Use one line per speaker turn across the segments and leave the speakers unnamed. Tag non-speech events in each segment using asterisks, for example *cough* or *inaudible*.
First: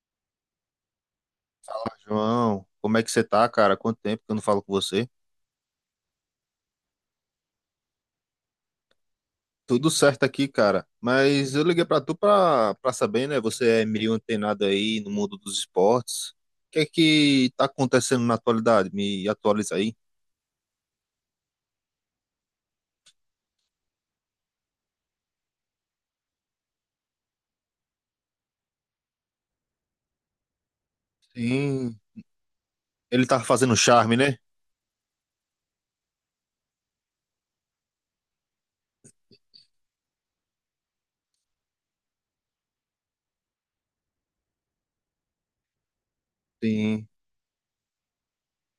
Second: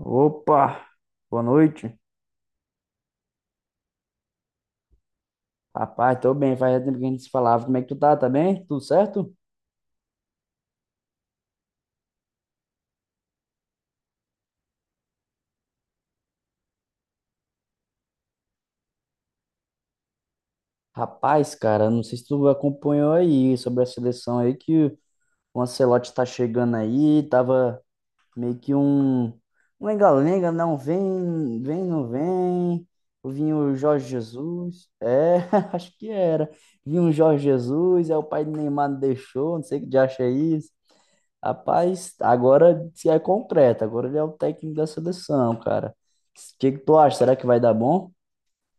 Opa, boa noite.
João, como é que você tá, cara? Quanto tempo que eu não falo com você?
Rapaz, tô bem, faz tempo que a gente se falava. Como é que tu tá? Tá bem? Tudo certo?
Tudo certo aqui, cara. Mas eu liguei pra tu pra saber, né? Você é meio antenado aí no mundo dos esportes. O que é que tá acontecendo na atualidade? Me atualiza aí.
Rapaz, cara, não sei se tu acompanhou aí sobre a seleção aí que o Ancelotti tá chegando aí, tava meio que um lenga-lenga, não vem, vem,
Sim,
não vem.
ele tá
Vinha o
fazendo
Jorge
charme, né?
Jesus, é, *laughs* acho que era. Vinha o Jorge Jesus, é o pai do Neymar não deixou, não sei o que de acha isso. Rapaz, agora se é concreto, agora ele é o técnico da seleção, cara. O que que tu
Sim.
acha? Será que vai dar bom?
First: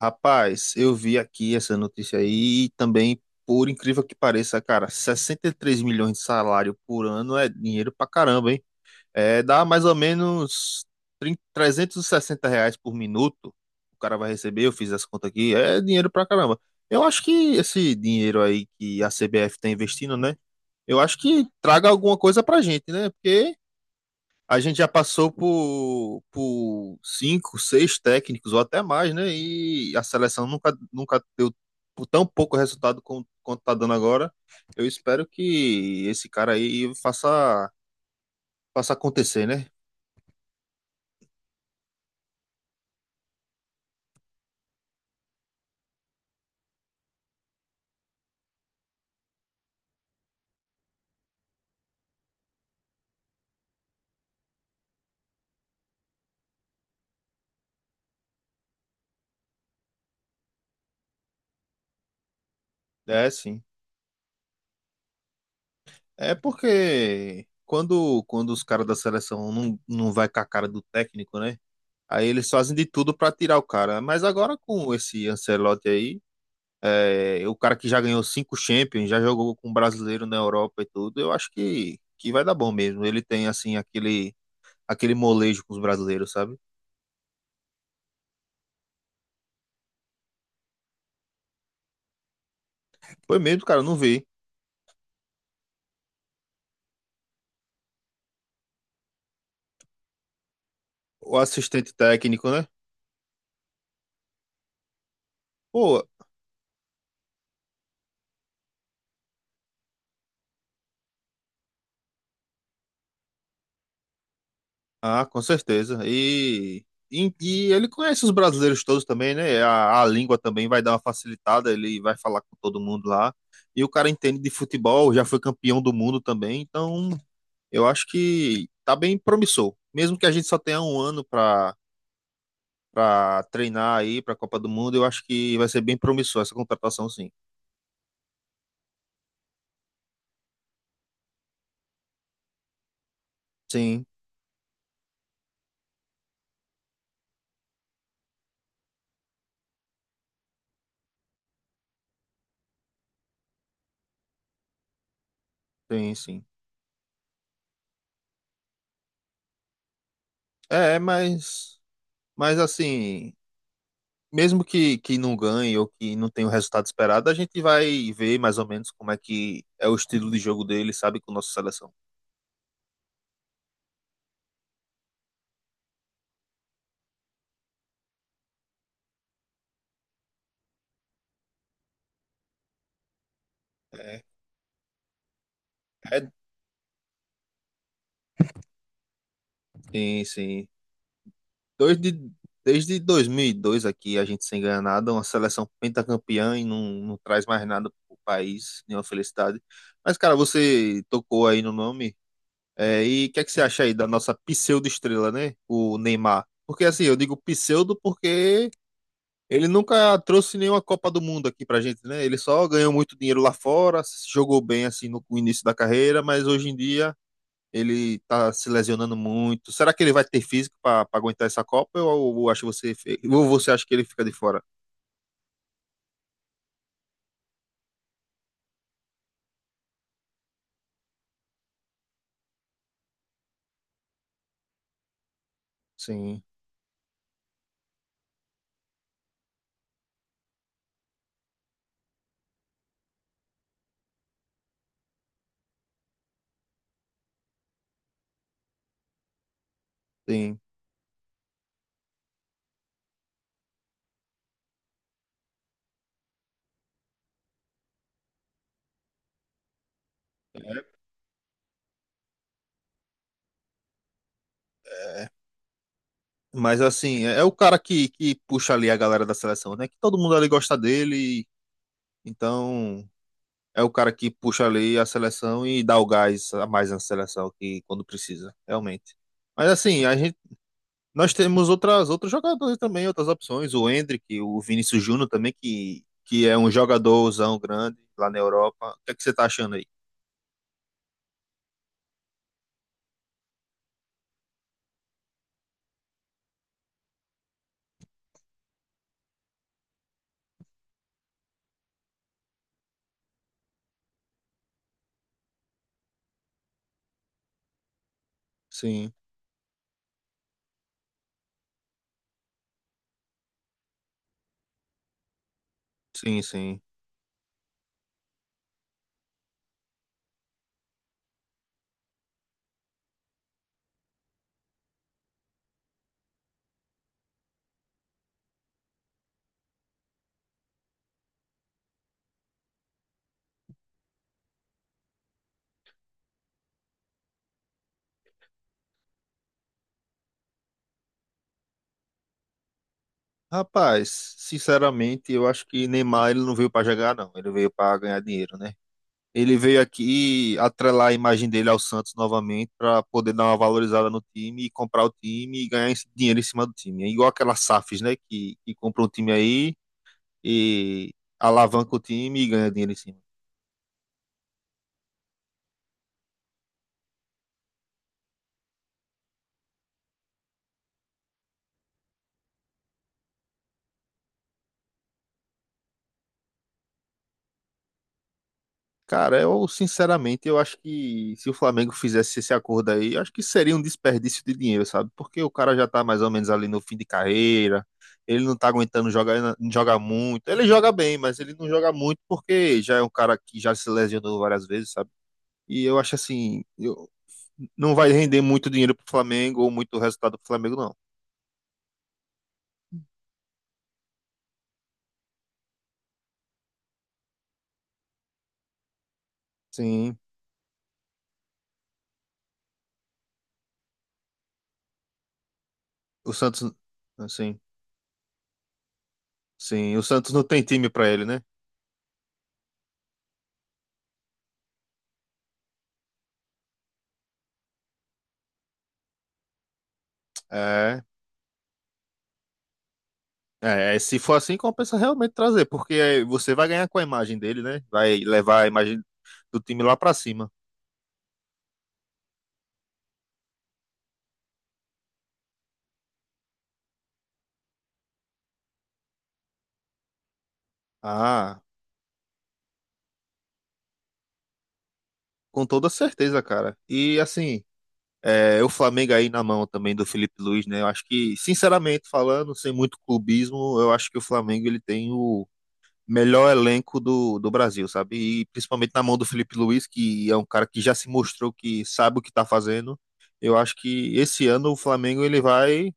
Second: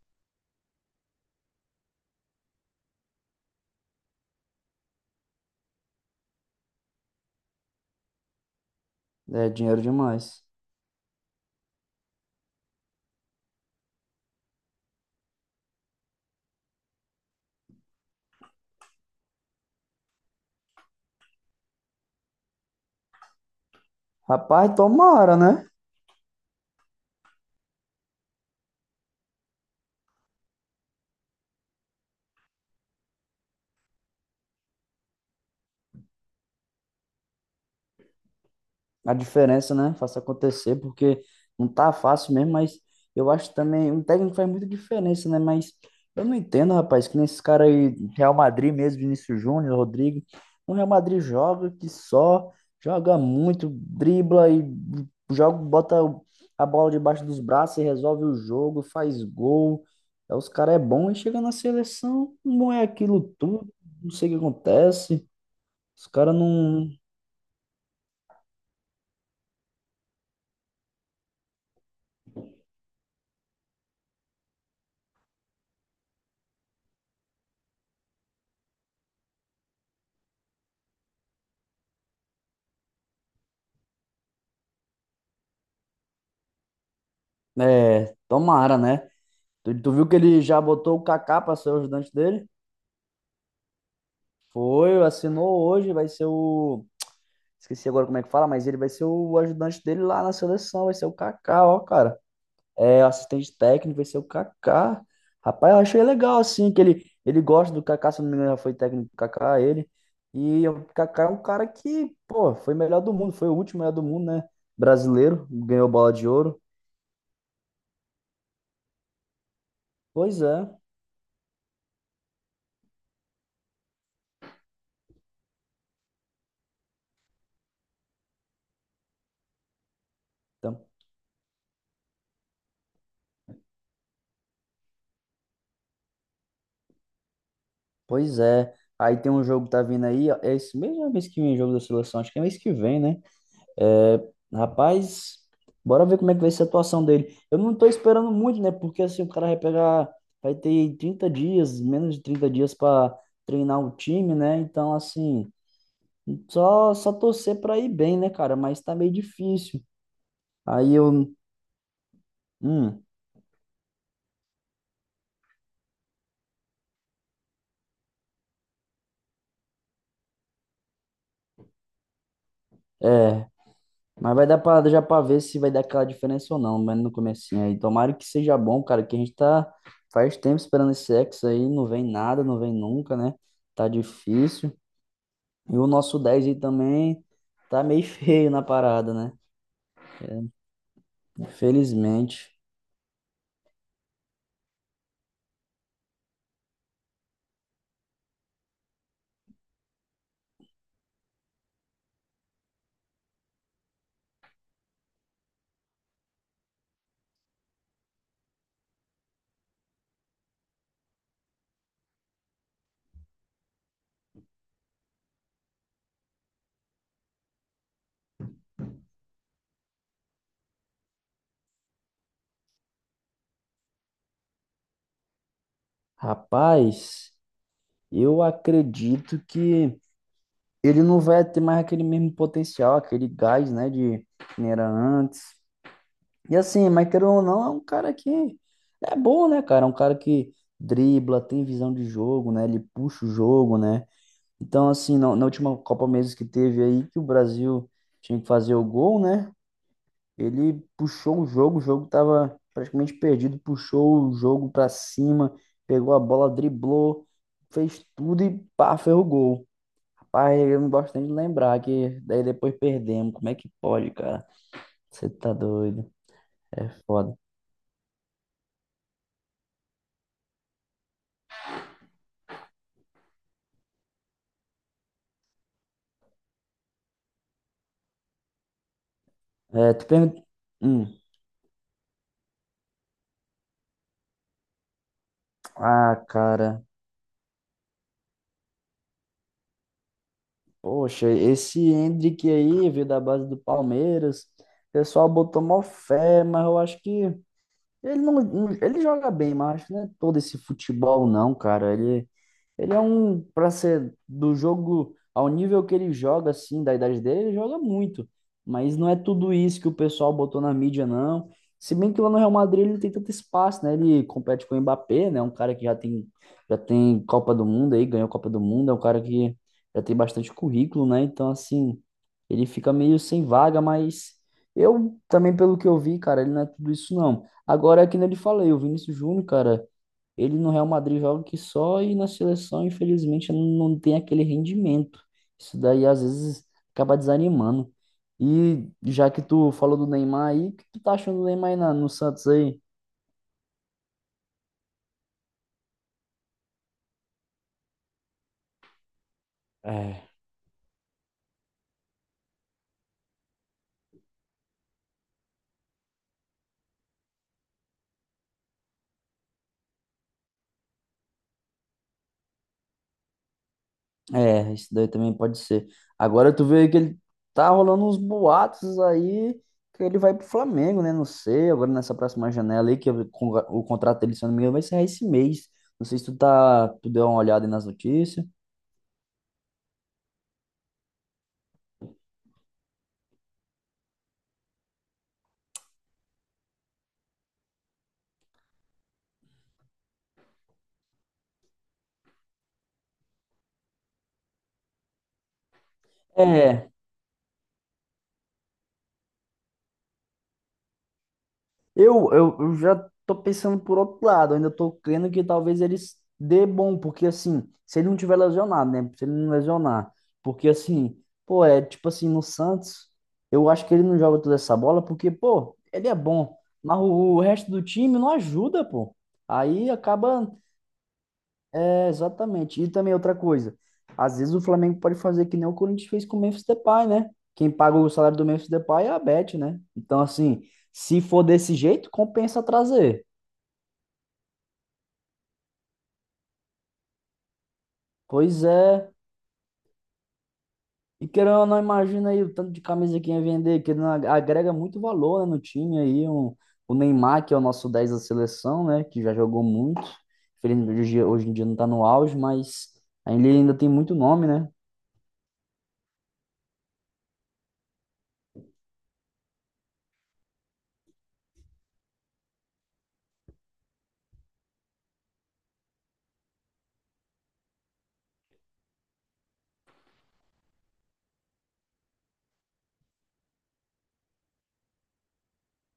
Rapaz, eu vi aqui essa notícia aí e também, por incrível que pareça, cara, 63 milhões de salário por ano é dinheiro pra caramba, hein? É,
É
dá
dinheiro
mais ou
demais.
menos trinta R$ 360 por minuto. O cara vai receber, eu fiz essa conta aqui. É dinheiro pra caramba. Eu acho que esse dinheiro aí que a CBF tá investindo, né? Eu acho que traga alguma coisa pra gente, né? Porque a
Rapaz,
gente já passou
tomara, né?
por cinco, seis técnicos ou até mais, né? E a seleção nunca deu tão pouco resultado quanto tá dando agora. Eu espero que esse cara aí faça
A
acontecer, né?
diferença, né? Faça acontecer, porque não tá fácil mesmo, mas eu acho também, um técnico faz muita diferença, né? Mas eu não entendo, rapaz, que nem esses caras aí, Real Madrid mesmo, Vinícius Júnior, Rodrigo, o Real Madrid joga que só, joga muito, dribla e joga, bota a bola debaixo dos braços e resolve o jogo, faz gol. Aí os caras é bom e chega na seleção, não é aquilo
É, sim.
tudo, não sei o que acontece. Os
É
caras não,
porque quando os caras da seleção não vai com a cara do técnico, né? Aí eles fazem de tudo pra tirar o cara. Mas agora com esse Ancelotti aí, o cara que já ganhou cinco Champions, já jogou com um brasileiro na Europa e tudo, eu acho que vai dar bom mesmo. Ele tem, assim, aquele molejo com os brasileiros, sabe?
é, tomara, né? Tu viu que ele já botou o Kaká para ser o ajudante dele?
Foi mesmo, cara, eu não vi.
Foi, assinou hoje, vai ser o. Esqueci agora como é que fala, mas ele vai ser o ajudante dele lá na seleção, vai ser o
O
Kaká, ó,
assistente
cara.
técnico, né?
É assistente técnico, vai ser o Kaká. Rapaz, eu
Pô,
achei legal, assim, que ele gosta do Kaká, se eu não me engano, já foi técnico do Kaká, ele. E o Kaká é um cara que, pô, foi melhor do mundo, foi o último melhor do mundo, né?
ah, com
Brasileiro, ganhou
certeza.
bola de ouro.
E ele conhece os brasileiros todos também, né? A língua
Pois
também
é.
vai dar uma facilitada, ele vai falar com todo mundo lá. E o cara entende de futebol, já foi campeão do mundo também, então eu acho que tá bem promissor. Mesmo que a gente só tenha
Então,
um ano para treinar aí para a Copa do Mundo, eu acho que vai ser bem promissor essa contratação, sim.
pois é. Aí tem um jogo que tá vindo aí, ó, é esse mesmo é mês que vem o jogo da seleção, acho que é mês que vem, né?
Sim,
É, rapaz, bora ver como é que vai ser a atuação dele. Eu não tô esperando muito, né? Porque assim, o cara vai pegar, vai ter 30 dias, menos de 30 dias pra treinar o time, né? Então, assim,
sim, sim.
só torcer pra ir bem, né, cara? Mas tá meio difícil. Aí
É,
eu,
mas
hum,
assim, mesmo que não ganhe ou que não tenha o resultado esperado, a gente vai ver mais ou menos como é que é o estilo de jogo dele, sabe, com a nossa seleção.
mas vai dar pra, já pra ver se vai dar aquela diferença ou não, mas no comecinho aí. Tomara que seja bom, cara, que a gente tá faz tempo esperando esse sexo aí, não vem nada, não vem nunca, né? Tá
É,
difícil. E o nosso
é-
dez aí também tá meio *laughs* feio na parada, né?
Sim, sim. Desde,
Infelizmente.
Desde 2002 aqui, a gente sem ganhar nada, uma seleção pentacampeã e não traz mais nada pro país, nenhuma felicidade. Mas, cara, você tocou aí no nome, e o que é que você acha aí da nossa pseudo-estrela, né? O Neymar. Porque, assim, eu digo pseudo porque ele nunca trouxe nenhuma Copa do Mundo aqui pra gente, né? Ele só ganhou muito dinheiro lá fora, se jogou bem assim no início da carreira, mas hoje em dia ele tá se lesionando muito. Será que ele vai ter físico pra aguentar essa Copa? Ou você acha que ele fica de fora?
Rapaz, eu acredito que ele não vai ter mais aquele mesmo potencial, aquele gás, né, de que nem era antes.
Sim,
E assim, mas querendo ou não, é um cara que é bom, né, cara? É um cara que dribla, tem visão de jogo, né? Ele puxa o jogo, né? Então, assim, na última Copa Mesas que teve aí, que o Brasil tinha que fazer o gol, né?
sim.
Ele puxou o jogo tava praticamente perdido, puxou o jogo pra cima, pegou a bola, driblou, fez tudo e pá, fez o gol. Rapaz, eu não gosto nem de lembrar que daí depois perdemos. Como é que pode, cara? Você tá doido.
Mas
É
assim,
foda.
é o cara que puxa ali a galera da seleção, né? Que todo mundo ali gosta dele, então é o cara que puxa ali a seleção e dá o gás a mais na seleção que quando precisa, realmente. Mas
É,
assim,
tu
a gente
pergunta... Hum.
nós temos outros jogadores também, outras opções. O Endrick, o Vinícius Júnior também,
Ah,
que é um
cara.
jogadorzão grande lá na Europa. O que é que você tá achando aí?
Poxa, esse Hendrick aí veio da base do Palmeiras. O pessoal botou mó fé, mas eu acho que ele não, não- ele joga bem, mas acho que não é todo esse futebol não, cara. Ele Ele é um, para ser do jogo, ao nível que ele joga, assim, da idade dele, ele joga muito. Mas não
Sim,
é tudo isso que o pessoal botou na mídia, não. Se bem que lá no Real Madrid ele não tem tanto espaço, né? Ele compete com o Mbappé, né? Um cara que
sim,
já
sim.
tem Copa do Mundo aí, ganhou Copa do Mundo, é um cara que já tem bastante currículo, né? Então, assim, ele fica meio sem vaga, mas eu também, pelo que eu vi, cara, ele não é tudo isso, não. Agora, é que nem eu lhe falei, o Vinícius Júnior, cara. Ele no Real Madrid joga que só e na seleção, infelizmente, não tem aquele rendimento. Isso daí às vezes acaba desanimando. E já que tu falou do Neymar aí, o que tu tá achando do Neymar aí na- no Santos aí?
Rapaz, sinceramente, eu acho que Neymar ele não veio para jogar, não. Ele veio para ganhar dinheiro, né? Ele veio
É,
aqui atrelar a imagem dele ao Santos novamente para poder dar uma valorizada no time e comprar o time e ganhar esse dinheiro em cima do time. É igual aquelas SAFs, né? Que compra um time aí e alavanca o time e ganha dinheiro em cima.
é, isso daí também pode ser. Agora tu vê que ele tá rolando uns boatos aí que ele vai pro Flamengo, né? Não sei, agora nessa próxima janela aí, o contrato dele, se eu não me engano, vai ser esse mês. Não sei se tu tá, tu deu uma olhada aí nas notícias.
Cara, eu sinceramente eu acho que se o Flamengo fizesse esse acordo aí, eu acho que seria um desperdício de dinheiro, sabe? Porque o cara já tá mais ou menos ali no fim de carreira, ele não tá aguentando jogar muito. Ele joga bem, mas ele não joga muito porque já é um cara que já se lesionou várias vezes, sabe? E eu acho assim,
É,
não vai render muito dinheiro pro Flamengo ou muito resultado pro Flamengo, não.
eu já tô pensando por outro lado, ainda tô crendo que talvez eles dê bom, porque assim, se ele não tiver lesionado, né? Se ele não lesionar,
Sim,
porque assim, pô, é tipo assim, no Santos, eu acho que ele não joga toda essa bola, porque, pô, ele é
o
bom,
Santos,
mas o
assim,
resto do time não ajuda, pô. Aí
sim, o Santos não
acaba
tem time pra ele, né?
é, exatamente. E também outra coisa, às vezes o Flamengo pode fazer que nem o Corinthians fez com o Memphis Depay, né? Quem paga o salário do Memphis Depay é a Bet, né? Então, assim,
É.
se for desse jeito, compensa trazer.
Se for assim, compensa realmente trazer, porque você vai ganhar com a imagem dele, né? Vai levar
Pois
a imagem
é.
do time lá pra cima.
E querendo ou não, imagina aí o tanto de camisa que ia vender, que não agrega muito valor, né, no time aí. Um, o Neymar, que é o nosso 10 da seleção, né? Que já jogou muito. Infelizmente, hoje, hoje em
Ah,
dia não tá no auge, mas ele ainda tem muito nome, né?
com toda certeza, cara. E assim, o Flamengo aí na mão também do Felipe Luiz, né? Eu acho que, sinceramente falando, sem muito clubismo, eu acho que o Flamengo ele tem o melhor elenco do Brasil, sabe? E principalmente na mão do Felipe Luiz, que é um cara que já se mostrou que sabe o que tá fazendo. Eu acho que esse ano o Flamengo ele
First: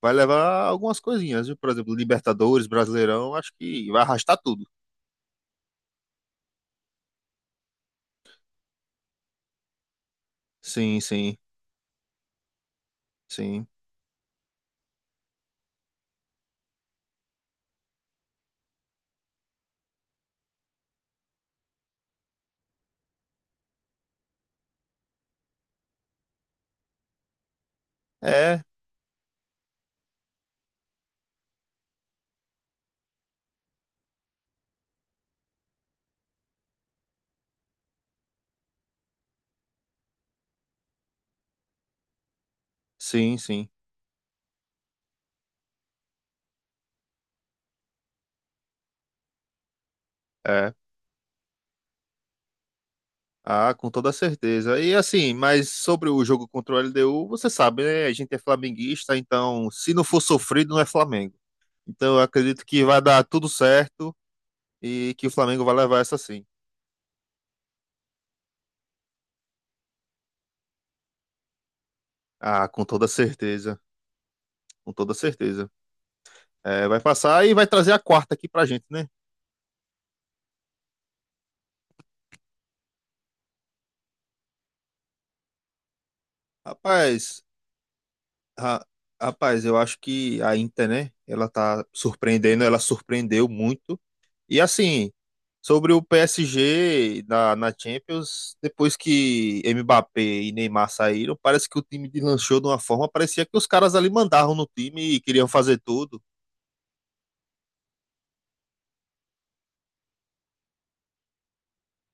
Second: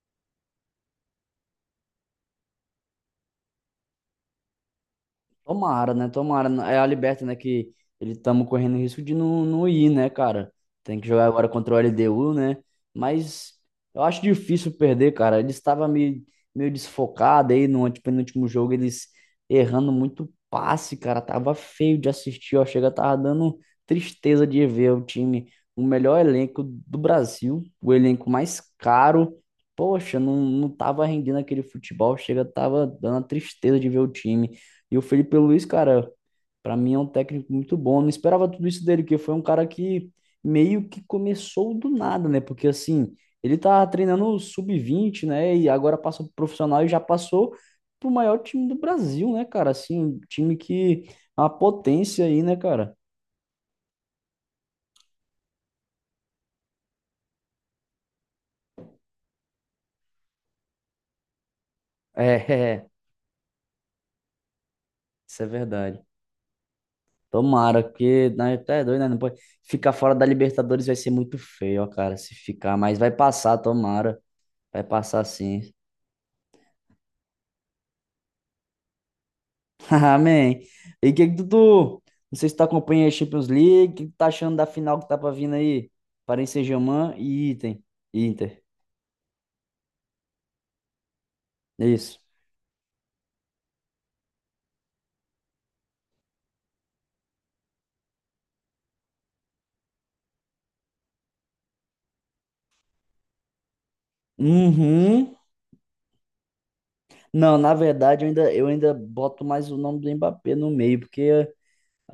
vai levar algumas coisinhas, viu? Por exemplo, Libertadores, Brasileirão, acho que vai arrastar tudo.
Tomara, né? Tomara. É a Liberta, né? Que ele estamos correndo risco de não, não ir, né, cara?
Sim,
Tem que jogar
sim,
agora contra o LDU, né? Mas
sim.
eu acho difícil perder, cara. Ele estava meio desfocado aí no antepenúltimo jogo, eles errando muito passe, cara. Tava feio de assistir, ó. Chega, tava dando tristeza de ver o time, o melhor elenco do Brasil, o elenco mais
É,
caro. Poxa, não, não tava rendendo aquele futebol, chega, tava dando a tristeza de ver o time. E o Felipe Luiz, cara, para mim é um técnico muito bom. Eu não esperava tudo isso dele, porque foi um cara que meio que começou do nada, né? Porque assim,
sim,
ele
sim.
tá treinando o sub-20 né? E agora passa pro profissional e já passou pro maior time do Brasil, né, cara? Assim, um time
É.
que é uma potência aí, né, cara?
Ah, com toda certeza. E assim, mas sobre o jogo contra o LDU, você sabe, né? A gente é flamenguista, então se não for sofrido, não é Flamengo. Então eu
É, *laughs*
acredito que
é,
vai dar tudo certo e que o
isso é
Flamengo vai levar
verdade.
essa sim.
Tomara, porque né, até é doido, né? Não pode... Ficar fora da Libertadores vai ser muito feio, ó, cara, se
Ah,
ficar,
com
mas
toda
vai passar,
certeza,
tomara. Vai
com toda
passar sim.
certeza. É, vai passar e vai trazer a quarta aqui pra gente, né?
*laughs* Amém. E o que que não sei se tu acompanha a Champions League, o que que tu tá achando da final que tá pra vir aí? Paris Saint-Germain
Rapaz,
e Inter. Inter.
Ra- Rapaz, eu acho que a Inter, né? Ela tá
É isso.
surpreendendo, ela surpreendeu muito. E assim, sobre o PSG na Champions, depois que Mbappé e Neymar saíram, parece que o time deslanchou de uma forma, parecia que os caras ali mandavam no time e
Uhum.
queriam fazer tudo.
Não, na verdade, eu ainda boto mais o nome do Mbappé no meio, porque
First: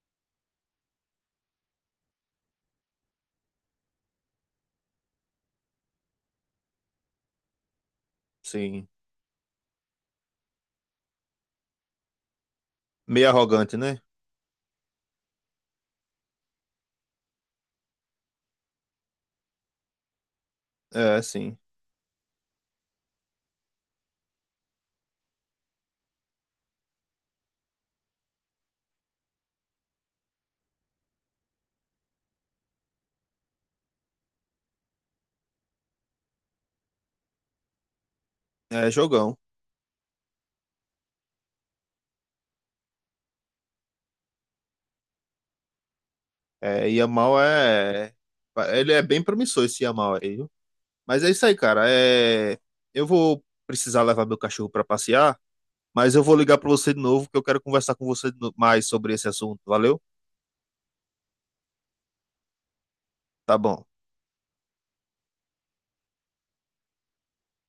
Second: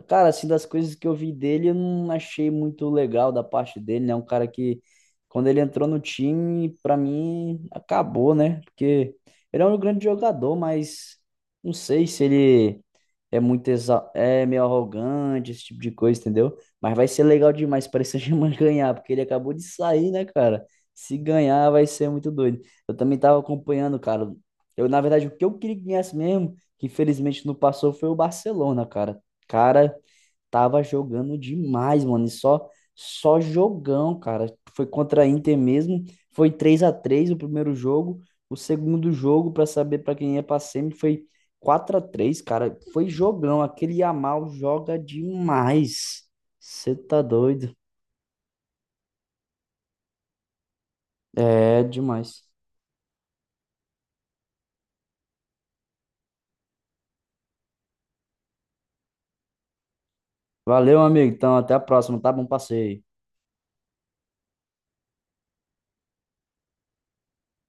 cara, assim, das coisas que eu vi dele, eu não achei muito legal da parte dele, né? Um cara que, quando ele entrou no time, pra mim, acabou, né?
Sim,
Porque ele é um grande jogador, mas não sei se ele
meio
é muito
arrogante, né?
exa... é meio arrogante, esse tipo de coisa, entendeu? Mas vai ser legal demais para esse Germain *laughs* ganhar, porque ele acabou de sair, né, cara? Se
É, sim.
ganhar, vai ser muito doido. Eu também tava acompanhando, cara. Eu, na verdade, o que eu queria que ganhasse mesmo, que infelizmente não passou, foi o Barcelona, cara. Cara, tava jogando demais, mano. E só jogão, cara. Foi contra a Inter mesmo. Foi 3-3 o primeiro jogo. O
É
segundo
jogão.
jogo, pra saber pra quem ia pra semi, foi 4-3, cara. Foi jogão. Aquele Yamal joga demais.
É,
Você tá
Yamal
doido?
é. Ele é bem promissor esse Yamal aí, viu? Mas é isso aí,
É,
cara.
demais.
Eu vou precisar levar meu cachorro pra passear. Mas eu vou ligar para você de novo, que eu quero conversar com você mais sobre esse assunto. Valeu?
Valeu, amigo. Então, até a próxima, tá? Bom passeio.
Tá bom.